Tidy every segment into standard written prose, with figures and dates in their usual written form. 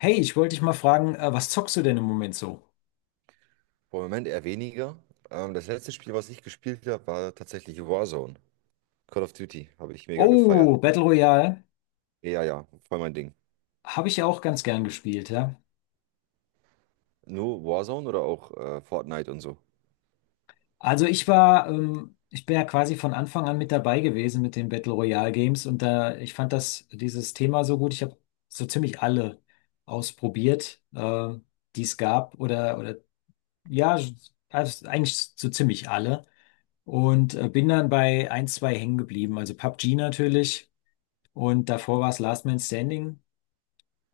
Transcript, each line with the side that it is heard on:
left: Hey, ich wollte dich mal fragen, was zockst du denn im Moment so?
right: Boah, im Moment eher weniger. Das letzte Spiel, was ich gespielt habe, war tatsächlich Warzone. Call of Duty habe ich mega gefeiert.
left: Oh, Battle Royale
right: Ja, ja, voll mein Ding.
left: habe ich ja auch ganz gern gespielt, ja.
right: Nur Warzone oder auch Fortnite und so?
left: Also ich bin ja quasi von Anfang an mit dabei gewesen mit den Battle Royale Games und da, ich fand das, dieses Thema so gut. Ich habe so ziemlich alle ausprobiert, die es gab oder ja, also eigentlich so ziemlich alle und bin dann bei ein, zwei hängen geblieben. Also PUBG natürlich und davor war es Last Man Standing.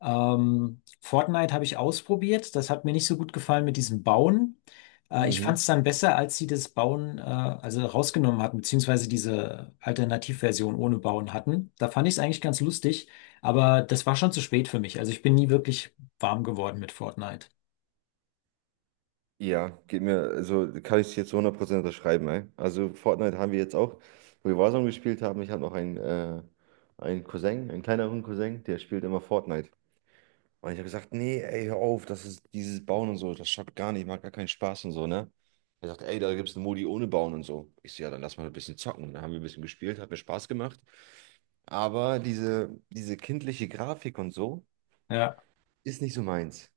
left: Fortnite habe ich ausprobiert. Das hat mir nicht so gut gefallen mit diesem Bauen. Ich
right: Mhm.
left: fand es dann besser, als sie das Bauen also rausgenommen hatten, beziehungsweise diese Alternativversion ohne Bauen hatten. Da fand ich es eigentlich ganz lustig, aber das war schon zu spät für mich. Also ich bin nie wirklich warm geworden mit Fortnite.
right: Ja, geht mir, also kann ich es jetzt zu 100% unterschreiben, ey. Also Fortnite haben wir jetzt auch, wo wir Warzone gespielt haben. Ich habe noch einen Cousin, einen kleineren Cousin, der spielt immer Fortnite. Und ich habe gesagt, nee, ey, hör auf, das ist dieses Bauen und so, das schafft gar nicht, macht gar keinen Spaß und so, ne? Er sagt, ey, da gibt es einen Modi ohne Bauen und so. Ich so, ja, dann lass mal ein bisschen zocken. Und dann haben wir ein bisschen gespielt, hat mir Spaß gemacht. Aber diese kindliche Grafik und so
left: Ja,
right: ist nicht so meins.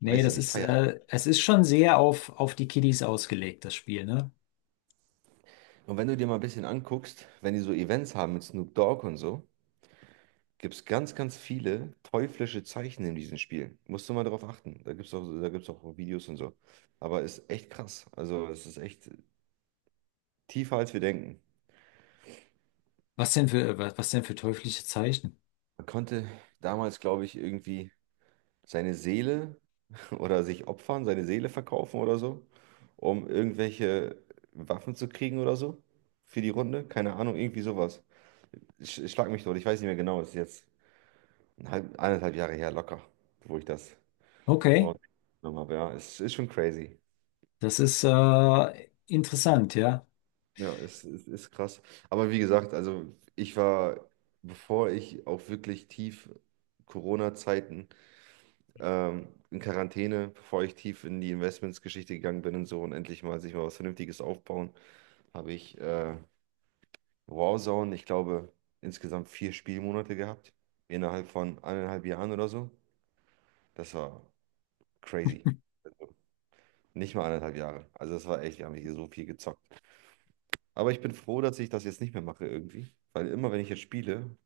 left: nee,
right: Weiß ich nicht, feier ich.
left: es ist schon sehr auf die Kiddies ausgelegt, das Spiel, ne?
right: Und wenn du dir mal ein bisschen anguckst, wenn die so Events haben mit Snoop Dogg und so, gibt es ganz, ganz viele teuflische Zeichen in diesen Spielen. Musst du mal drauf achten. Da gibt es auch, da gibt's auch Videos und so. Aber ist echt krass. Also, es ist echt. Tiefer als wir denken.
left: Was denn für, was denn für teuflische Zeichen?
right: Man konnte damals, glaube ich, irgendwie seine Seele oder sich opfern, seine Seele verkaufen oder so, um irgendwelche Waffen zu kriegen oder so für die Runde. Keine Ahnung, irgendwie sowas. Schlag mich tot, ich weiß nicht mehr genau. Es ist jetzt 1,5 Jahre her locker, wo ich das
left: Okay,
right: überhaupt genommen habe. Ja, es ist schon crazy.
left: das ist interessant, ja.
right: Ja, es ist krass. Aber wie gesagt, also ich war, bevor ich auch wirklich tief Corona-Zeiten in Quarantäne, bevor ich tief in die Investments-Geschichte gegangen bin und so und endlich mal sich mal was Vernünftiges aufbauen, habe ich Warzone, ich glaube, insgesamt 4 Spielmonate gehabt, innerhalb von 1,5 Jahren oder so. Das war crazy. Also nicht mal 1,5 Jahre. Also das war echt, wir haben hier so viel gezockt. Aber ich bin froh, dass ich das jetzt nicht mehr mache irgendwie, weil immer, wenn ich jetzt spiele,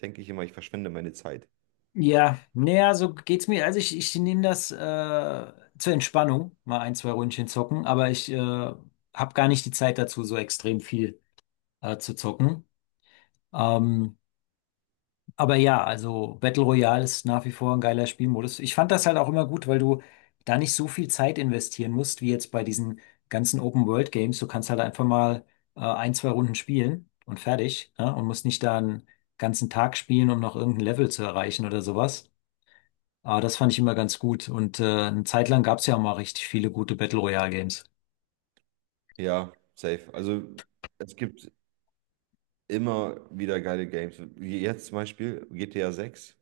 right: denke ich immer, ich verschwende meine Zeit.
left: Ja, naja, so geht's mir. Also ich nehme das zur Entspannung, mal ein, zwei Ründchen zocken, aber ich habe gar nicht die Zeit dazu, so extrem viel zu zocken. Ähm, aber ja, also Battle Royale ist nach wie vor ein geiler Spielmodus. Ich fand das halt auch immer gut, weil du da nicht so viel Zeit investieren musst, wie jetzt bei diesen ganzen Open World Games. Du kannst halt einfach mal ein, zwei Runden spielen und fertig, ne? Und musst nicht da einen ganzen Tag spielen, um noch irgendein Level zu erreichen oder sowas. Aber das fand ich immer ganz gut. Und eine Zeit lang gab es ja auch mal richtig viele gute Battle Royale Games.
right: Ja, safe. Also es gibt immer wieder geile Games. Wie jetzt zum Beispiel GTA 6,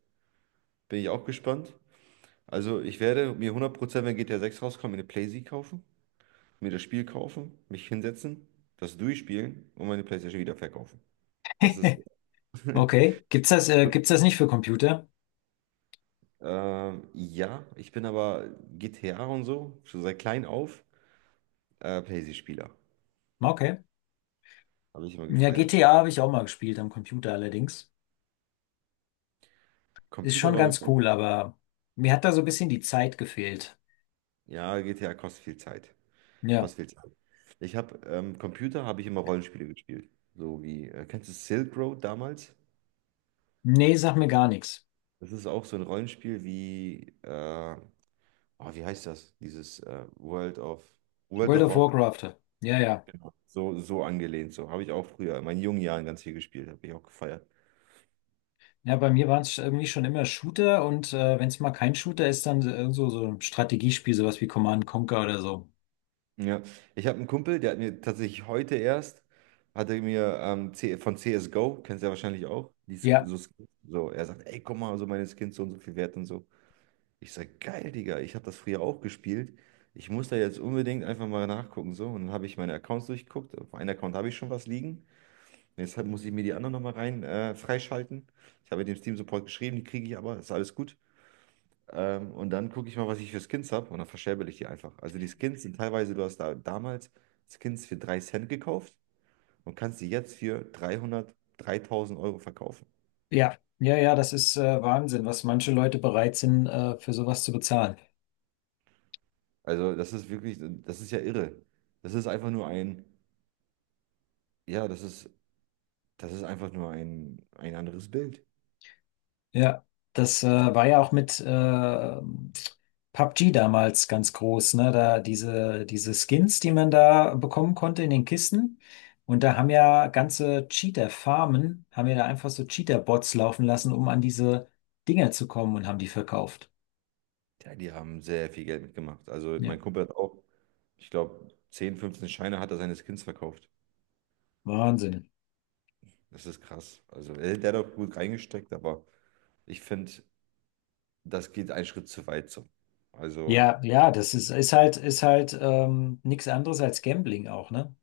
right: bin ich auch gespannt. Also ich werde mir 100%, wenn GTA 6 rauskommt, mir eine PlayStation kaufen, mir das Spiel kaufen, mich hinsetzen, das durchspielen und meine PlayStation wieder verkaufen. Das ist,
left: Okay. Gibt's das nicht für Computer?
right: ja, ich bin aber GTA und so, schon seit klein auf, PlayStation-Spieler.
left: Okay.
right: Habe ich immer
left: Ja,
right: gefeiert.
left: GTA habe ich auch mal gespielt am Computer allerdings. Ist
right: Computer
left: schon
right: war bei
left: ganz
right: mir,
left: cool, aber mir hat da so ein bisschen die Zeit gefehlt.
right: ja, GTA kostet viel Zeit.
left: Ja.
right: Kostet viel Ich habe Computer, habe ich immer Rollenspiele gespielt. So wie, kennst du Silk Road damals?
left: Nee, sag mir gar nichts.
right: Das ist auch so ein Rollenspiel wie, oh, wie heißt das? Dieses World of, World
left: World
right: of
left: of
right: Warcraft.
left: Warcraft. Ja, ja.
right: So, so angelehnt, so habe ich auch früher in meinen jungen Jahren ganz viel gespielt, habe ich auch gefeiert.
left: Ja, bei mir waren es irgendwie schon immer Shooter und wenn es mal kein Shooter ist, dann so ein Strategiespiel, sowas wie Command and Conquer oder so.
right: Ja, ich habe einen Kumpel, der hat mir tatsächlich heute erst, hat er mir C von CSGO, kennst du ja wahrscheinlich auch, die,
left: Ja.
right: so, Skins. So, er sagt, ey, guck mal, so meine Skins so und so viel wert und so. Ich sag, geil, Digga, ich habe das früher auch gespielt. Ich muss da jetzt unbedingt einfach mal nachgucken. So, und dann habe ich meine Accounts durchgeguckt. Auf einem Account habe ich schon was liegen. Deshalb muss ich mir die anderen nochmal rein freischalten. Ich habe dem Steam Support geschrieben, die kriege ich aber, ist alles gut. Und dann gucke ich mal, was ich für Skins habe und dann verscherbel ich die einfach. Also die Skins sind teilweise, du hast da damals Skins für 3 Cent gekauft und kannst die jetzt für 300, 3.000 Euro verkaufen.
left: Ja, ja, ja, das ist Wahnsinn, was manche Leute bereit sind, für sowas zu bezahlen.
right: Also das ist wirklich, das ist ja irre. Das ist einfach nur ein, ja, das ist. Das ist einfach nur ein anderes Bild.
left: Ja, das war ja auch mit PUBG damals ganz groß, ne? Da diese Skins, die man da bekommen konnte in den Kisten. Und da haben ja ganze Cheater-Farmen, haben ja da einfach so Cheater-Bots laufen lassen, um an diese Dinger zu kommen und haben die verkauft.
right: Ja, die haben sehr viel Geld mitgemacht. Also
left: Ja,
right: mein Kumpel hat auch, ich glaube, 10, 15 Scheine hat er seines Kindes verkauft.
left: Wahnsinn.
right: Das ist krass. Also der hat auch gut reingesteckt, aber ich finde, das geht einen Schritt zu weit so. Also
left: Ja, ja, das ist, ist halt nichts anderes als Gambling auch, ne?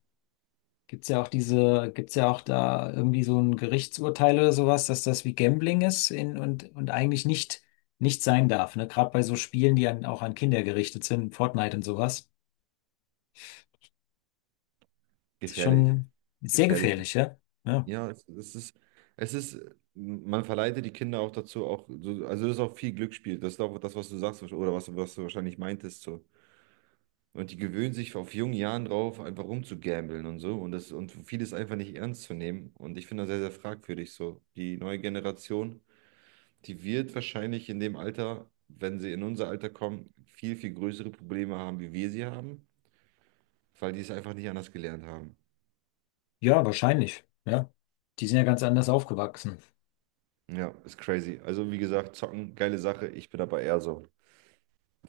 left: Gibt's ja auch diese, gibt's ja auch da irgendwie so ein Gerichtsurteil oder sowas, dass das wie Gambling ist und eigentlich nicht sein darf, ne? Gerade bei so Spielen, die auch an Kinder gerichtet sind, Fortnite und sowas. Das ist
right: gefährlich.
left: schon sehr
right: Gefährlich.
left: gefährlich, ja? Ja,
right: Ja, es ist, man verleitet die Kinder auch dazu, auch, so, also das ist auch viel Glücksspiel. Das ist auch das, was du sagst oder was du wahrscheinlich meintest. So. Und die gewöhnen sich auf jungen Jahren drauf, einfach rumzugambeln und so. Und vieles einfach nicht ernst zu nehmen. Und ich finde das sehr, sehr fragwürdig so. Die neue Generation, die wird wahrscheinlich in dem Alter, wenn sie in unser Alter kommen, viel, viel größere Probleme haben, wie wir sie haben, weil die es einfach nicht anders gelernt haben.
left: ja, wahrscheinlich, ja. Die sind ja ganz anders aufgewachsen.
right: Ja, ist crazy. Also, wie gesagt, zocken, geile Sache. Ich bin aber eher so.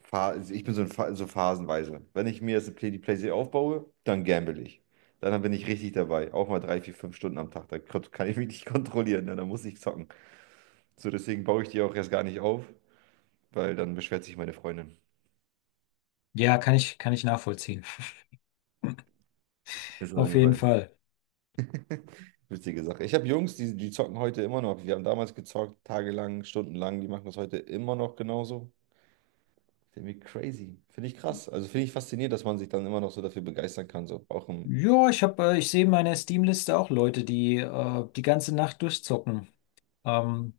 right: Ich bin so, in so phasenweise. Wenn ich mir jetzt eine Playsee aufbaue, dann gamble ich. Dann bin ich richtig dabei. Auch mal 3, 4, 5 Stunden am Tag. Dann kann ich mich nicht kontrollieren. Ne? Dann muss ich zocken. So, deswegen baue ich die auch erst gar nicht auf, weil dann beschwert sich meine Freundin.
left: Ja, kann ich nachvollziehen.
right: Ist auf
left: Auf
right: jeden
left: jeden
right: Fall
left: Fall.
right: witzige Sache. Ich habe Jungs, die zocken heute immer noch. Wir haben damals gezockt, tagelang, stundenlang. Die machen das heute immer noch genauso. Irgendwie crazy. Finde ich krass. Also finde ich faszinierend, dass man sich dann immer noch so dafür begeistern kann. So auch im.
left: Ja, ich sehe in meiner Steam-Liste auch Leute, die ganze Nacht durchzocken. Ähm,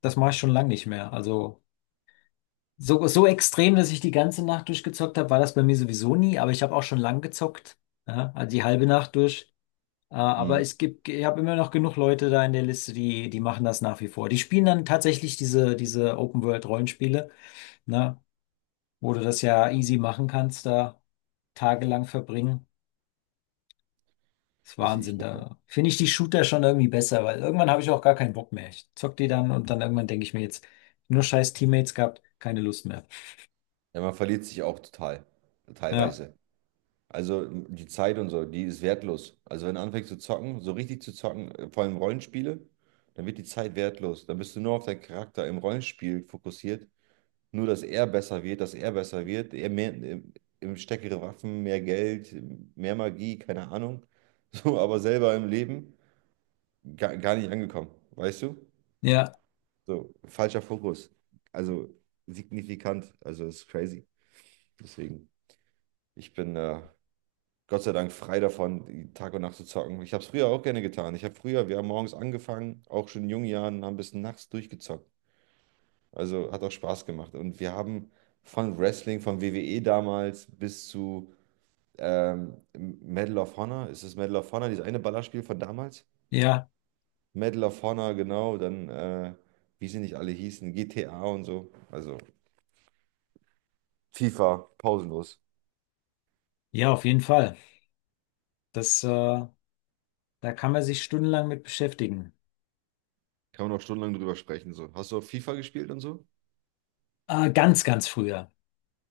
left: Das mache ich schon lange nicht mehr. Also. So, so extrem, dass ich die ganze Nacht durchgezockt habe, war das bei mir sowieso nie, aber ich habe auch schon lang gezockt, ja, also die halbe Nacht durch. Aber
right: Mhm.
left: es gibt, ich habe immer noch genug Leute da in der Liste, die machen das nach wie vor. Die spielen dann tatsächlich diese Open-World-Rollenspiele, ne, wo du das ja easy machen kannst, da tagelang verbringen. Das ist
right: Ich
left: Wahnsinn,
right: bin
left: da finde ich die Shooter schon irgendwie besser, weil irgendwann habe ich auch gar keinen Bock mehr. Ich zock die dann und dann irgendwann denke ich mir jetzt, nur scheiß Teammates gehabt, keine Lust mehr.
right: Ja, man verliert sich auch total,
left: Ja,
right: teilweise. Also die Zeit und so, die ist wertlos. Also wenn du anfängst zu zocken, so richtig zu zocken, vor allem Rollenspiele, dann wird die Zeit wertlos. Dann bist du nur auf deinen Charakter im Rollenspiel fokussiert. Nur, dass er besser wird, dass er besser wird, er mehr, im stärkere Waffen, mehr Geld, mehr Magie, keine Ahnung. So, aber selber im Leben gar, gar nicht angekommen, weißt du?
left: ja,
right: So, falscher Fokus. Also signifikant, also ist crazy. Deswegen, ich bin Gott sei Dank frei davon, die Tag und Nacht zu zocken. Ich habe es früher auch gerne getan. Ich habe früher, wir haben morgens angefangen, auch schon in jungen Jahren, haben bis nachts durchgezockt. Also hat auch Spaß gemacht. Und wir haben von Wrestling, von WWE damals bis zu Medal of Honor. Ist es Medal of Honor, dieses eine Ballerspiel von damals?
left: ja.
right: Medal of Honor, genau. Dann, wie sie nicht alle hießen, GTA und so. Also FIFA, pausenlos.
left: Ja, auf jeden Fall. Das, da kann man sich stundenlang mit beschäftigen.
right: Kann man auch stundenlang drüber sprechen. So. Hast du auch FIFA gespielt und so?
left: Ganz, ganz früher.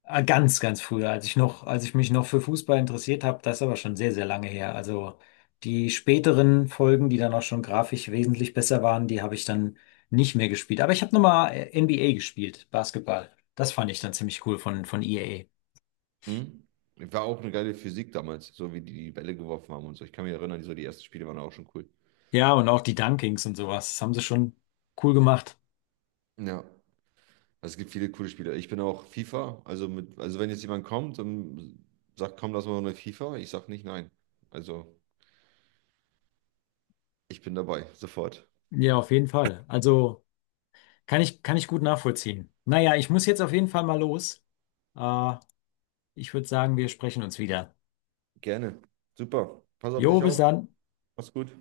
left: Ganz, ganz früher, als ich noch, als ich mich noch für Fußball interessiert habe, das ist aber schon sehr, sehr lange her. Also die späteren Folgen, die dann auch schon grafisch wesentlich besser waren, die habe ich dann nicht mehr gespielt. Aber ich habe nochmal NBA gespielt, Basketball. Das fand ich dann ziemlich cool von EA.
right: Mhm. War auch eine geile Physik damals, so wie die die Bälle geworfen haben und so. Ich kann mich erinnern, so die ersten Spiele waren auch schon cool.
left: Ja, und auch die Dunkings und sowas. Das haben sie schon cool gemacht.
right: Ja, also es gibt viele coole Spiele. Ich bin auch FIFA, also also wenn jetzt jemand kommt und sagt, komm, lass mal eine FIFA, ich sag nicht nein. Also ich bin dabei, sofort.
left: Ja, auf jeden Fall. Also. Kann ich gut nachvollziehen. Naja, ich muss jetzt auf jeden Fall mal los. Äh, Ich würde sagen, wir sprechen uns wieder.
right: Gerne. Super. Pass auf
left: Jo,
right: dich
left: bis
right: auf.
left: dann.
right: Mach's gut.